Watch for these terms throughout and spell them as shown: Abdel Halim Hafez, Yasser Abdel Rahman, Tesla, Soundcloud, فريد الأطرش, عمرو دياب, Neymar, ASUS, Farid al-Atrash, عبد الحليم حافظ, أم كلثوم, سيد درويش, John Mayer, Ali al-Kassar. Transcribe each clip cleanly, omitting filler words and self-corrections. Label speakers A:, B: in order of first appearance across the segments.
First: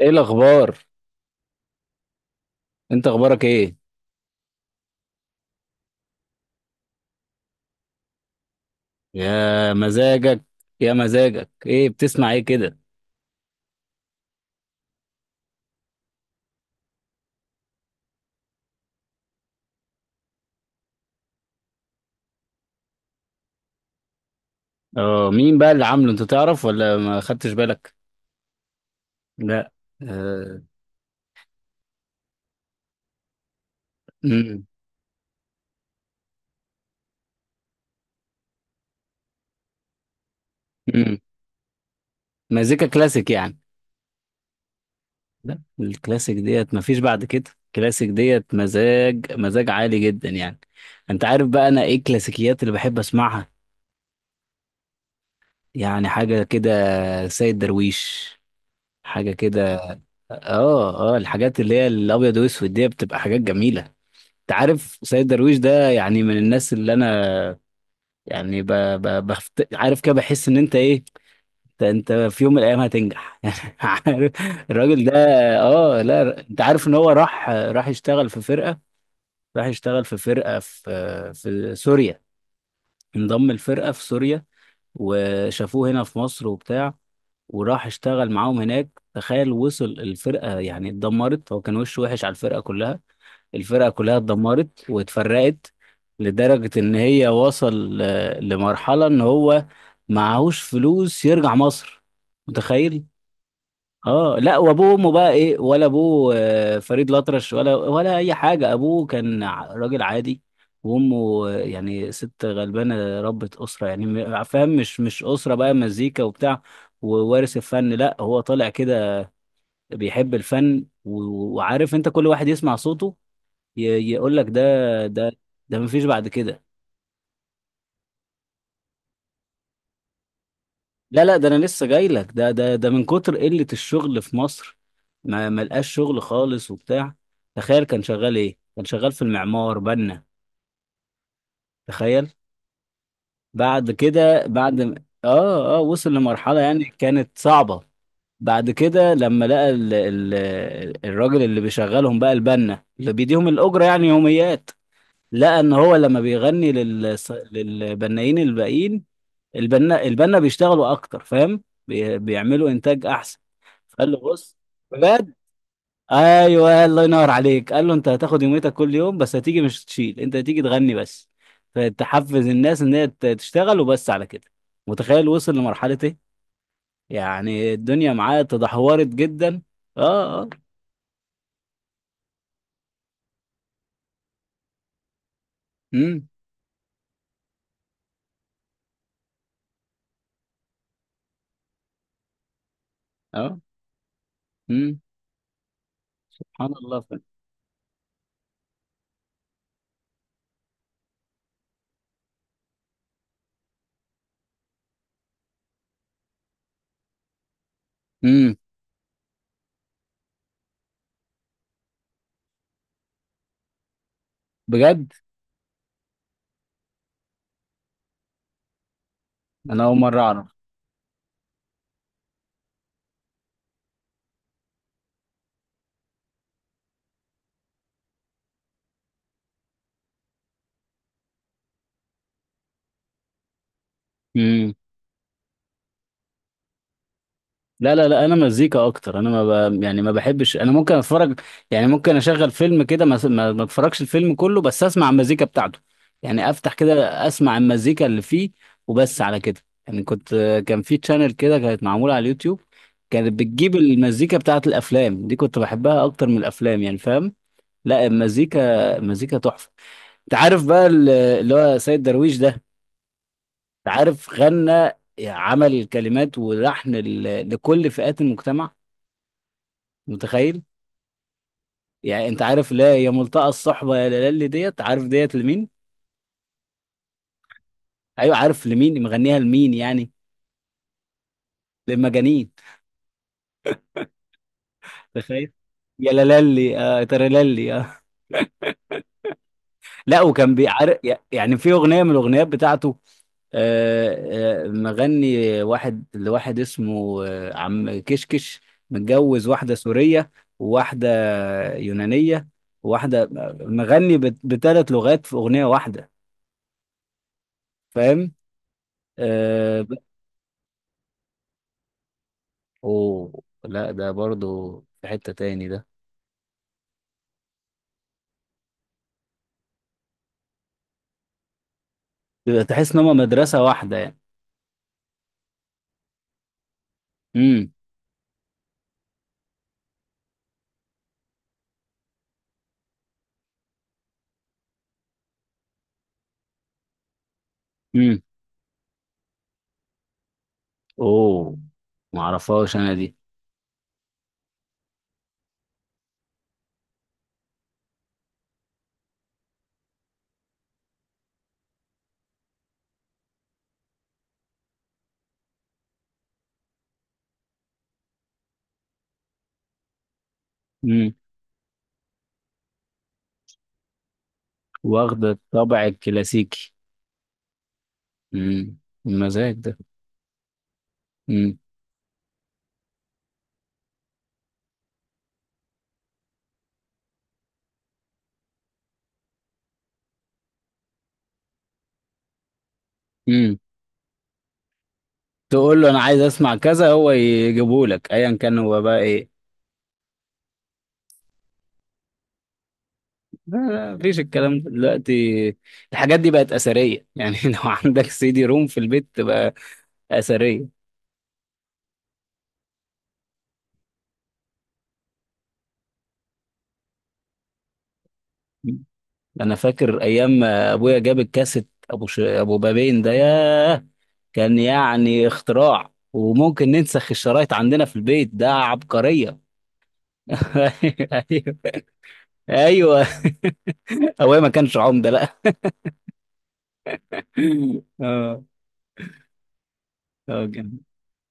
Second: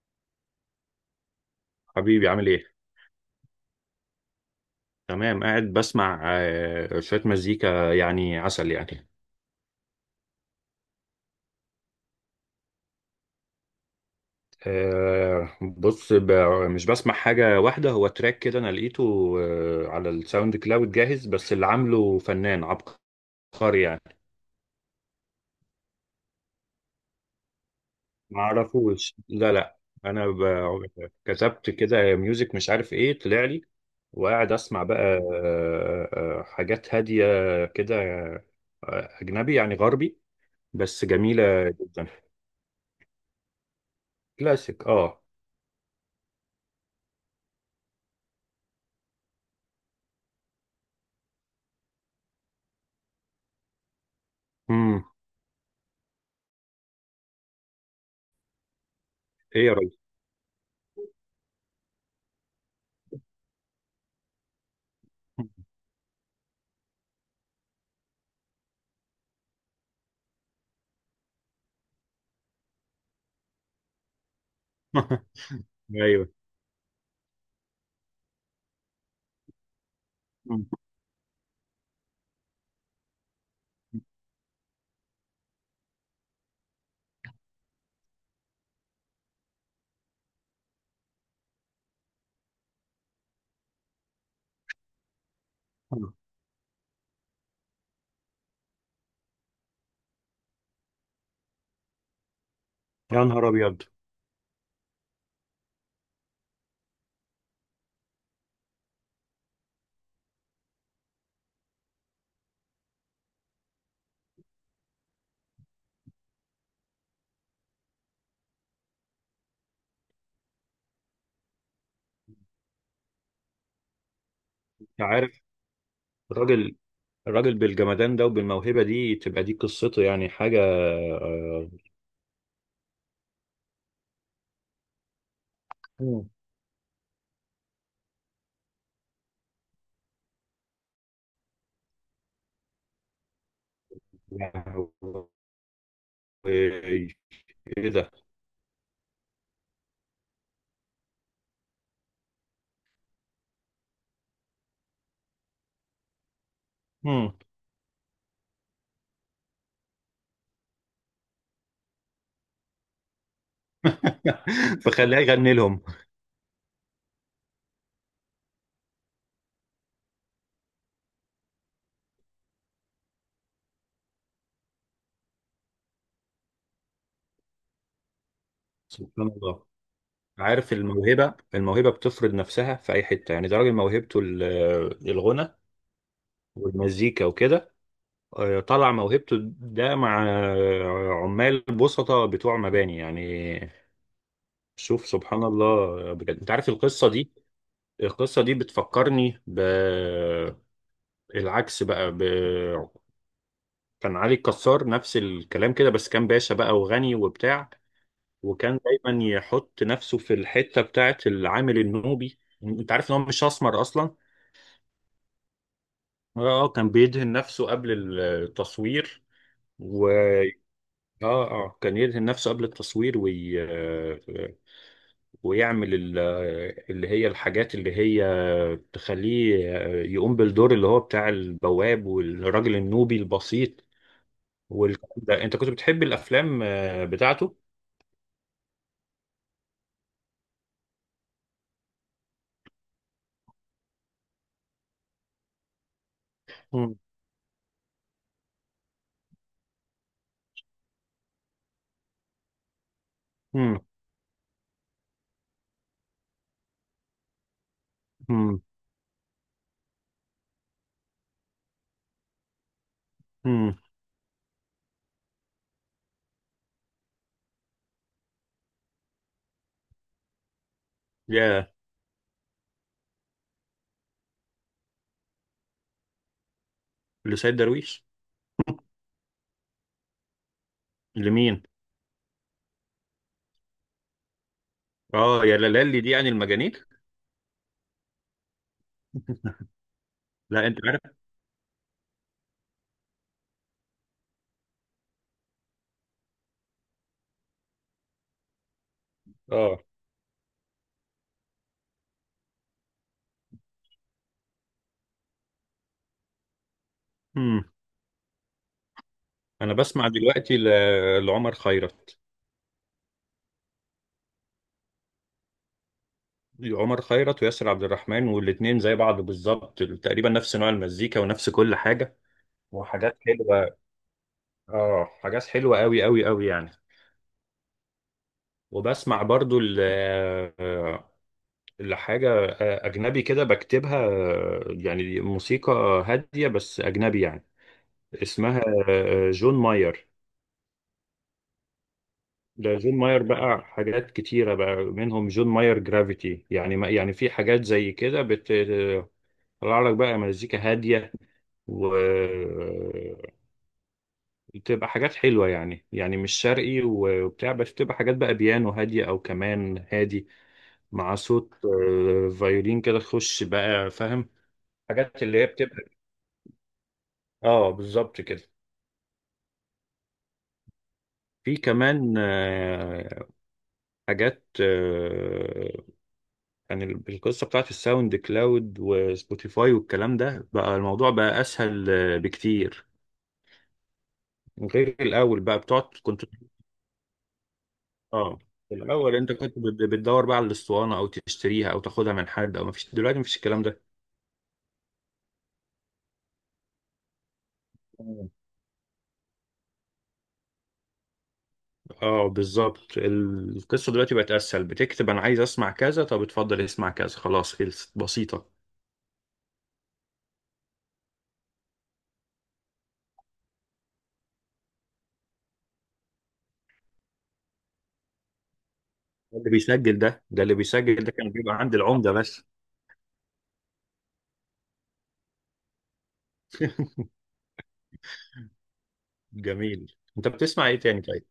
A: ايه الاخبار؟
B: حبيبي عامل ايه؟
A: انت اخبارك ايه؟
B: تمام، قاعد بسمع شوية مزيكا، يعني عسل يعني.
A: يا مزاجك. يا مزاجك، ايه بتسمع ايه كده؟
B: آه، بص، ب- مش بسمع حاجة واحدة، هو تراك كده أنا لقيته على الساوند كلاود جاهز، بس اللي عامله فنان عبقري يعني.
A: اه، مين بقى اللي عامله؟ انت تعرف ولا ما خدتش بالك؟
B: معرفوش، لا
A: لا.
B: لا. أنا
A: آه.
B: كتبت كده ميوزك مش عارف ايه طلع لي، وقاعد
A: امم.
B: أسمع بقى حاجات هادية كده. أجنبي يعني غربي، بس
A: امم.
B: جميلة جدا.
A: مزيكا كلاسيك يعني.
B: كلاسيك، اه.
A: لا، الكلاسيك ديت مفيش بعد كده، الكلاسيك ديت مزاج مزاج عالي جدا يعني. انت عارف بقى انا ايه الكلاسيكيات اللي بحب اسمعها؟ يعني حاجة كده، سيد درويش، حاجة
B: ايه يا
A: كده.
B: راجل!
A: اه اه، الحاجات اللي هي الابيض واسود دي بتبقى حاجات جميلة. انت عارف سيد درويش ده يعني من الناس اللي انا، يعني عارف كده، بحس ان انت ايه، انت, انت في يوم من الايام هتنجح يعني. عارف؟ الراجل ده. اه
B: ايوه.
A: لا، انت عارف ان هو راح يشتغل في فرقة، راح يشتغل في فرقة في، في سوريا، انضم الفرقة في سوريا. وشافوه هنا في مصر وبتاع، وراح اشتغل معاهم هناك. تخيل وصل الفرقة يعني اتدمرت، هو كان وشه وحش على الفرقة كلها، الفرقة كلها اتدمرت واتفرقت. لدرجة ان هي وصل لمرحلة ان هو معهوش فلوس يرجع مصر. متخيل؟
B: يا نهار ابيض!
A: اه لا، وابوه وامه بقى ايه؟ ولا ابوه فريد الأطرش، ولا اي حاجة، ابوه كان راجل عادي، وامه يعني ست غلبانة ربة أسرة، يعني فاهم؟ مش أسرة بقى مزيكا وبتاع ووارث الفن، لا هو طالع كده بيحب الفن وعارف انت كل واحد يسمع صوته يقول لك ده،
B: انت
A: ده
B: عارف
A: ده مفيش بعد كده.
B: الراجل، بالجمدان ده وبالموهبه دي، تبقى دي قصته يعني حاجه
A: لا لا، ده انا لسه جاي لك، ده ده ده من كتر قلة الشغل في مصر ما لقاش شغل
B: مم.
A: خالص وبتاع. تخيل كان شغال ايه؟ كان شغال في المعمار، بنا. تخيل! بعد كده بعد اه اه وصل لمرحلة يعني
B: ايه
A: كانت صعبة.
B: ده.
A: بعد كده لما لقى ال ال الراجل اللي بيشغلهم بقى، البنا اللي بيديهم الأجرة يعني يوميات، لقى ان هو لما بيغني
B: مم.
A: للبنائين الباقيين، البنا بيشتغلوا اكتر، فاهم؟ بيعملوا انتاج احسن، فقال له بص.
B: فخلاه
A: بجد؟
B: يغني لهم.
A: ايوه، الله ينور عليك! قال له انت هتاخد يوميتك كل يوم، بس هتيجي مش تشيل، انت هتيجي تغني بس، فتحفز الناس ان هي تشتغل، وبس على كده. متخيل وصل لمرحله ايه! يعني الدنيا معاه تدهورت
B: سبحان
A: جدا.
B: الله.
A: اه اه.
B: عارف الموهبه، بتفرض نفسها في اي حته، يعني ده راجل موهبته الغنى
A: امم.
B: والمزيكا وكده. طلع موهبته ده مع عمال بسطة بتوع مباني يعني.
A: اه. امم.
B: شوف سبحان الله بجد، انت عارف
A: سبحان الله.
B: القصه دي؟ القصه دي بتفكرني بالعكس بقى كان علي الكسار نفس الكلام كده، بس كان باشا بقى وغني وبتاع.
A: امم.
B: وكان دايما يحط نفسه في الحته بتاعه العامل النوبي، انت عارف ان هو مش اسمر اصلا؟
A: بجد.
B: اه، كان بيدهن نفسه قبل التصوير
A: انا اول
B: و
A: مره
B: اه اه، كان يدهن نفسه قبل التصوير ويعمل اللي هي الحاجات اللي هي تخليه يقوم بالدور اللي هو بتاع البواب والراجل النوبي البسيط
A: اعرف.
B: والكلام ده. انت كنت بتحب الافلام بتاعته؟
A: لا لا لا، انا مزيكا اكتر، انا ما ب... يعني ما بحبش، انا ممكن اتفرج. يعني ممكن اشغل فيلم كده ما اتفرجش الفيلم كله، بس اسمع المزيكا بتاعته. يعني افتح كده،
B: مم.
A: اسمع المزيكا اللي فيه، وبس على كده. يعني كنت، كان في تشانل كده كانت معمولة على اليوتيوب، كانت بتجيب
B: مم.
A: المزيكا بتاعت الافلام دي، كنت بحبها اكتر من الافلام يعني، فاهم؟ لا،
B: مم.
A: المزيكا تحفة. انت عارف بقى اللي هو سيد درويش ده، انت
B: مم.
A: عارف غنى، عمل الكلمات ولحن لكل فئات المجتمع؟ متخيل؟
B: يا.
A: يعني انت عارف لا يا ملتقى الصحبه يا لالي، ديت عارف ديت لمين؟
B: لسيد درويش.
A: ايوه. عارف لمين مغنيها لمين يعني؟
B: لمين.
A: للمجانين!
B: اه.
A: تخيل!
B: يا لالي دي
A: يا
B: يعني المجانين.
A: لالي آه ترللي آه. لا، وكان
B: لا، انت
A: بيعرف،
B: عارف.
A: يعني في اغنيه من الاغنيات بتاعته، مغني واحد لواحد اسمه عم كشكش، متجوز واحدة
B: اه.
A: سورية، وواحدة يونانية، وواحدة، مغني بثلاث لغات في أغنية واحدة،
B: مم.
A: فاهم؟
B: انا
A: آه.
B: بسمع دلوقتي لعمر خيرت.
A: اوه لا، ده برضو في حتة تاني ده،
B: عمر خيرت وياسر عبد الرحمن، والاتنين زي بعض بالظبط، تقريبا نفس نوع المزيكا ونفس كل حاجة،
A: يبقى تحس ان هما
B: وحاجات
A: مدرسة
B: حلوة.
A: واحدة يعني.
B: اه، حاجات حلوة قوي قوي قوي يعني.
A: امم.
B: وبسمع برضو آه، لحاجة أجنبي كده بكتبها، يعني موسيقى هادية بس أجنبي يعني.
A: امم.
B: اسمها جون ماير.
A: اوه،
B: ده
A: معرفهاش انا
B: جون
A: دي.
B: ماير بقى حاجات كتيرة، بقى منهم جون ماير جرافيتي يعني، ما يعني في حاجات زي كده بتطلع لك بقى مزيكا هادية، وتبقى حاجات حلوة يعني. مش شرقي وبتاع، بس بتبقى حاجات بقى بيانو هادية أو كمان هادي،
A: امم.
B: مع صوت فيولين كده تخش بقى فاهم. حاجات
A: واخدة
B: اللي هي بتبقى،
A: الطبع الكلاسيكي.
B: اه بالظبط كده.
A: امم. المزاج ده.
B: في
A: امم.
B: كمان حاجات يعني، القصة بتاعت الساوند كلاود وسبوتيفاي والكلام ده، بقى الموضوع بقى أسهل بكتير،
A: امم.
B: غير الأول بقى
A: تقول
B: بتقعد
A: له انا عايز
B: كنت.
A: اسمع كذا، هو يجيبه لك، ايا
B: اه.
A: كان هو بقى
B: الأول
A: ايه.
B: أنت كنت بتدور بقى على الأسطوانة، أو تشتريها أو تاخدها من حد، أو مفيش دلوقتي، مفيش
A: لا
B: الكلام
A: لا، مفيش الكلام ده دلوقتي، الحاجات دي بقت اثرية يعني. لو عندك
B: ده.
A: سي دي روم في البيت تبقى اثرية.
B: اه بالظبط، القصة دلوقتي بقت اسهل. بتكتب انا عايز اسمع كذا، طب اتفضل اسمع كذا، خلاص خلصت، بسيطة.
A: انا فاكر ايام ما ابويا جاب الكاسيت، ابو ابو بابين ده، ياه! كان يعني اختراع، وممكن ننسخ الشرايط عندنا في البيت، ده عبقرية!
B: اللي بيسجل ده، اللي بيسجل ده كان بيبقى
A: ايوه
B: عند العمدة بس.
A: ايوه. ابويا ما كانش عمدة لا. اه.
B: جميل، انت
A: اه
B: بتسمع ايه
A: جامد.
B: تاني طيب؟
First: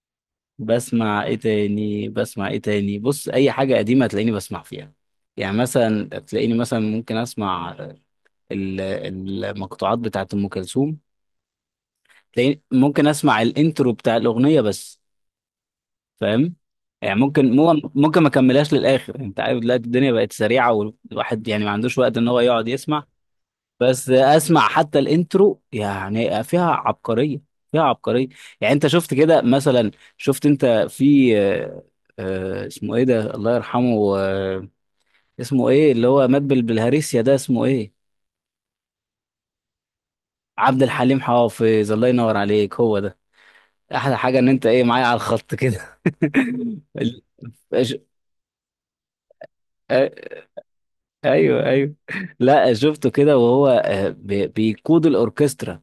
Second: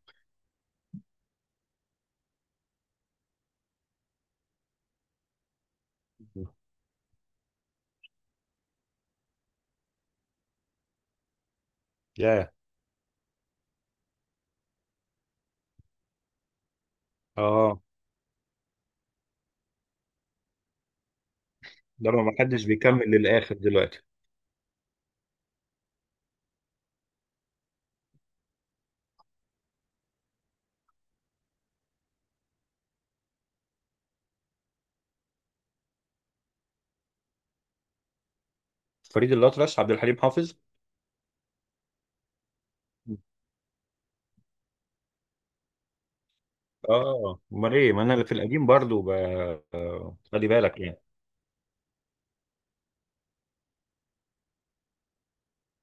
A: بسمع ايه تاني؟ بص، اي حاجة قديمة هتلاقيني بسمع فيها. يعني مثلا تلاقيني مثلا ممكن اسمع المقطوعات بتاعت ام كلثوم،
B: ياه.
A: تلاقيني ممكن اسمع الانترو بتاع الاغنية بس، فاهم؟ يعني ممكن
B: اه.
A: ممكن ما كملهاش للاخر. انت عارف دلوقتي الدنيا بقت سريعه، والواحد يعني ما عندوش
B: ده
A: وقت ان
B: ما
A: هو
B: حدش
A: يقعد يسمع.
B: بيكمل للاخر دلوقتي.
A: بس اسمع حتى الانترو، يعني فيها عبقريه، فيها عبقريه. يعني انت شفت كده مثلا، شفت انت في اسمه ايه ده الله يرحمه، اسمه ايه اللي هو مات بالهريسيا ده، اسمه ايه؟
B: فريد الأطرش، عبد الحليم حافظ.
A: عبد الحليم حافظ، الله ينور عليك، هو ده! احلى حاجه ان انت ايه معايا على الخط كده.
B: اه، امال ايه، ما انا اللي في القديم برضو ب... آه،
A: ال-
B: خلي بالك يعني.
A: ايوه ايوه. لا، شفته كده وهو بيقود الاوركسترا،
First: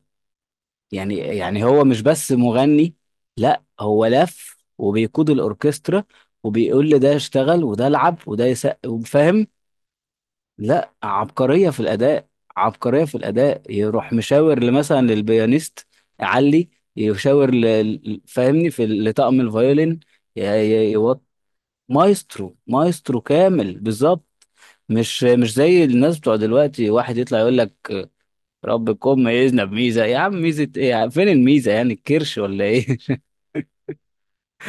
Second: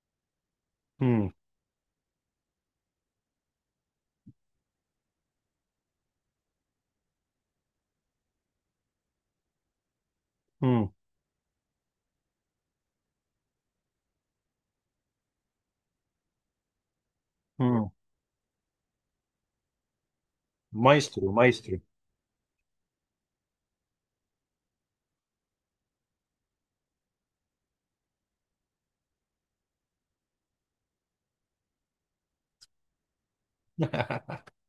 A: يعني
B: امم.
A: يعني هو مش بس مغني، لا هو لف وبيقود الاوركسترا، وبيقول لده اشتغل وده العب وده يسقف، فاهم؟
B: امم.
A: لا، عبقريه في الاداء، عبقريه في الاداء. يروح مشاور مثلا للبيانيست علي، يشاور
B: امم.
A: فاهمني في لطقم الفيولين، ي... ي... يوط-
B: مايسترو مايسترو.
A: مايسترو، مايسترو كامل بالظبط. مش زي الناس بتوع دلوقتي، واحد يطلع يقول لك ربكم ميزنا بميزه، يا عم ميزه ايه يا عم؟ فين الميزه؟ يعني الكرش ولا ايه؟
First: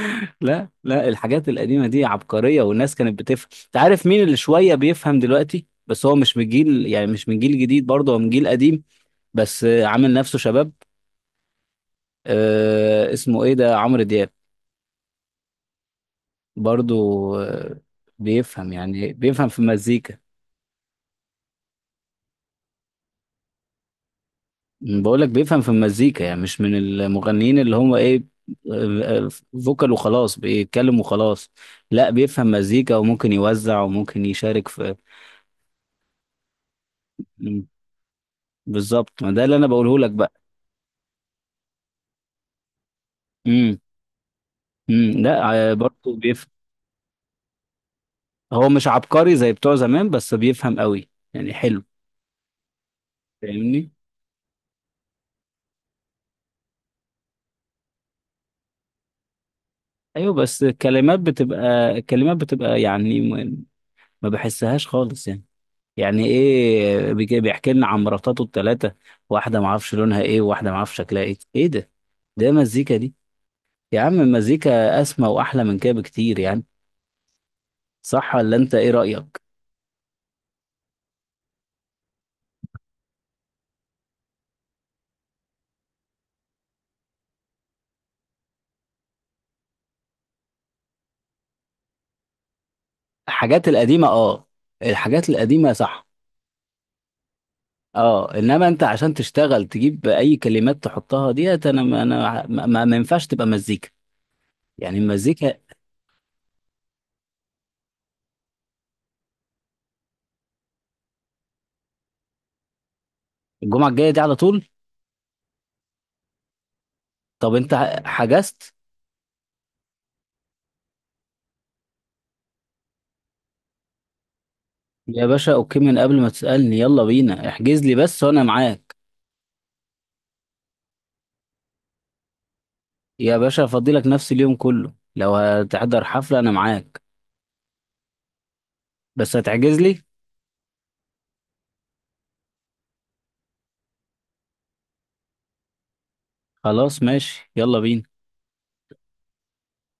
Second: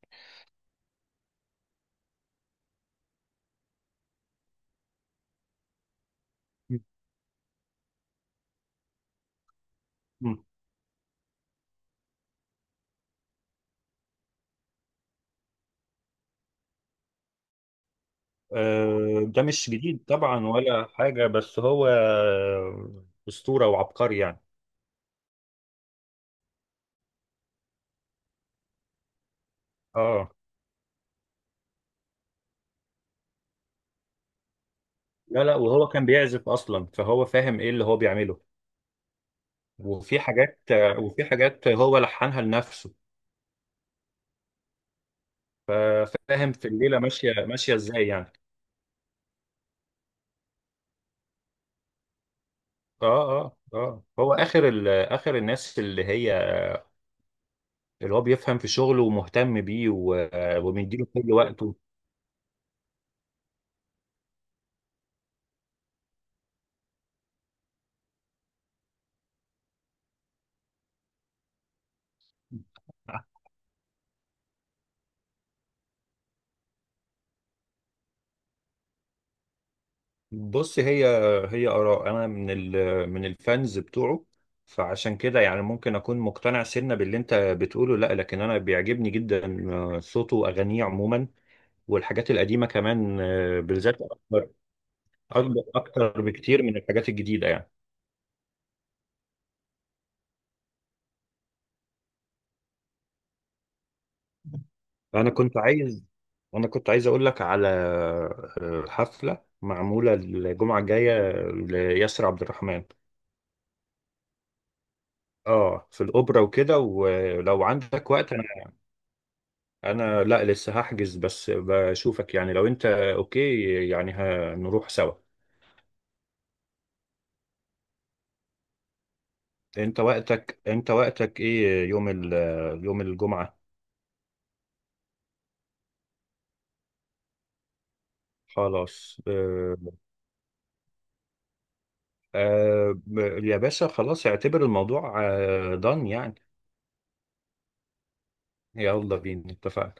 A: لا لا، الحاجات القديمه دي عبقريه، والناس كانت بتفهم، انت عارف مين اللي شويه بيفهم دلوقتي؟ بس هو مش من جيل، يعني مش من جيل جديد برضه، هو من جيل قديم بس عامل نفسه شباب. آه اسمه ايه ده، عمرو دياب، برضه آه، بيفهم يعني،
B: ده
A: بيفهم في
B: مش جديد
A: المزيكا.
B: طبعا ولا حاجة، بس هو أسطورة وعبقري يعني.
A: بقول لك بيفهم في المزيكا، يعني مش من المغنيين اللي هم ايه، آه، فوكال
B: اه.
A: وخلاص، بيتكلم وخلاص. لا بيفهم مزيكا، وممكن يوزع وممكن يشارك في.
B: لا لا، وهو كان بيعزف أصلا، فهو فاهم
A: مم.
B: إيه اللي هو بيعمله.
A: بالظبط، ما ده اللي انا بقوله لك بقى.
B: وفي حاجات هو لحنها لنفسه.
A: امم. امم. لا برضه بيفهم.
B: ففاهم في الليلة ماشية ماشية إزاي يعني.
A: هو مش عبقري زي بتوع زمان، بس بيفهم قوي يعني، حلو.
B: اه اه
A: فاهمني؟
B: اه، هو آخر آخر الناس اللي هي اللي هو بيفهم في شغله ومهتم بيه
A: ايوه. بس
B: وبيديله
A: الكلمات
B: كل وقته.
A: بتبقى، يعني ما بحسهاش خالص يعني. يعني ايه بيحكي لنا عن مراتاته الثلاثه، واحده ما اعرفش لونها ايه، وواحده ما اعرفش شكلها ايه، ايه ده؟ ده مزيكا دي؟ يا عم المزيكا اسمى واحلى من كده بكتير يعني. صح ولا انت ايه رايك؟
B: بص، هي آراء، أنا من من الفانز بتوعه، فعشان كده يعني ممكن أكون مقتنع سنة باللي أنت بتقوله. لا، لكن أنا بيعجبني جدا صوته وأغانيه عموما، والحاجات القديمة كمان
A: الحاجات
B: بالذات
A: القديمه
B: أكتر،
A: اه. الحاجات
B: أكبر
A: القديمه صح.
B: أكتر بكتير من الحاجات الجديدة يعني.
A: اه، انما انت عشان تشتغل تجيب اي كلمات تحطها ديت، انا ما ينفعش تبقى مزيكا، يعني
B: أنا كنت
A: المزيكا.
B: عايز أنا كنت عايز أقول لك على حفلة معمولة الجمعة الجاية لياسر عبد الرحمن.
A: الجمعه الجايه دي على طول؟
B: اه، في الاوبرا وكده،
A: طب
B: ولو
A: انت
B: عندك وقت.
A: حجزت؟
B: انا لا، لسه هحجز، بس بشوفك يعني لو انت اوكي، يعني هنروح سوا.
A: يا باشا اوكي، من قبل ما تسالني يلا بينا، احجز لي بس وانا معاك.
B: انت وقتك، ايه يوم يوم
A: يا
B: الجمعة؟
A: باشا افضلك نفس اليوم كله، لو هتحضر حفلة انا معاك،
B: خلاص.
A: بس هتعجز لي.
B: آه... يا باشا خلاص، اعتبر الموضوع دان يعني.
A: خلاص ماشي، يلا بينا.
B: يلا بينا، اتفقنا.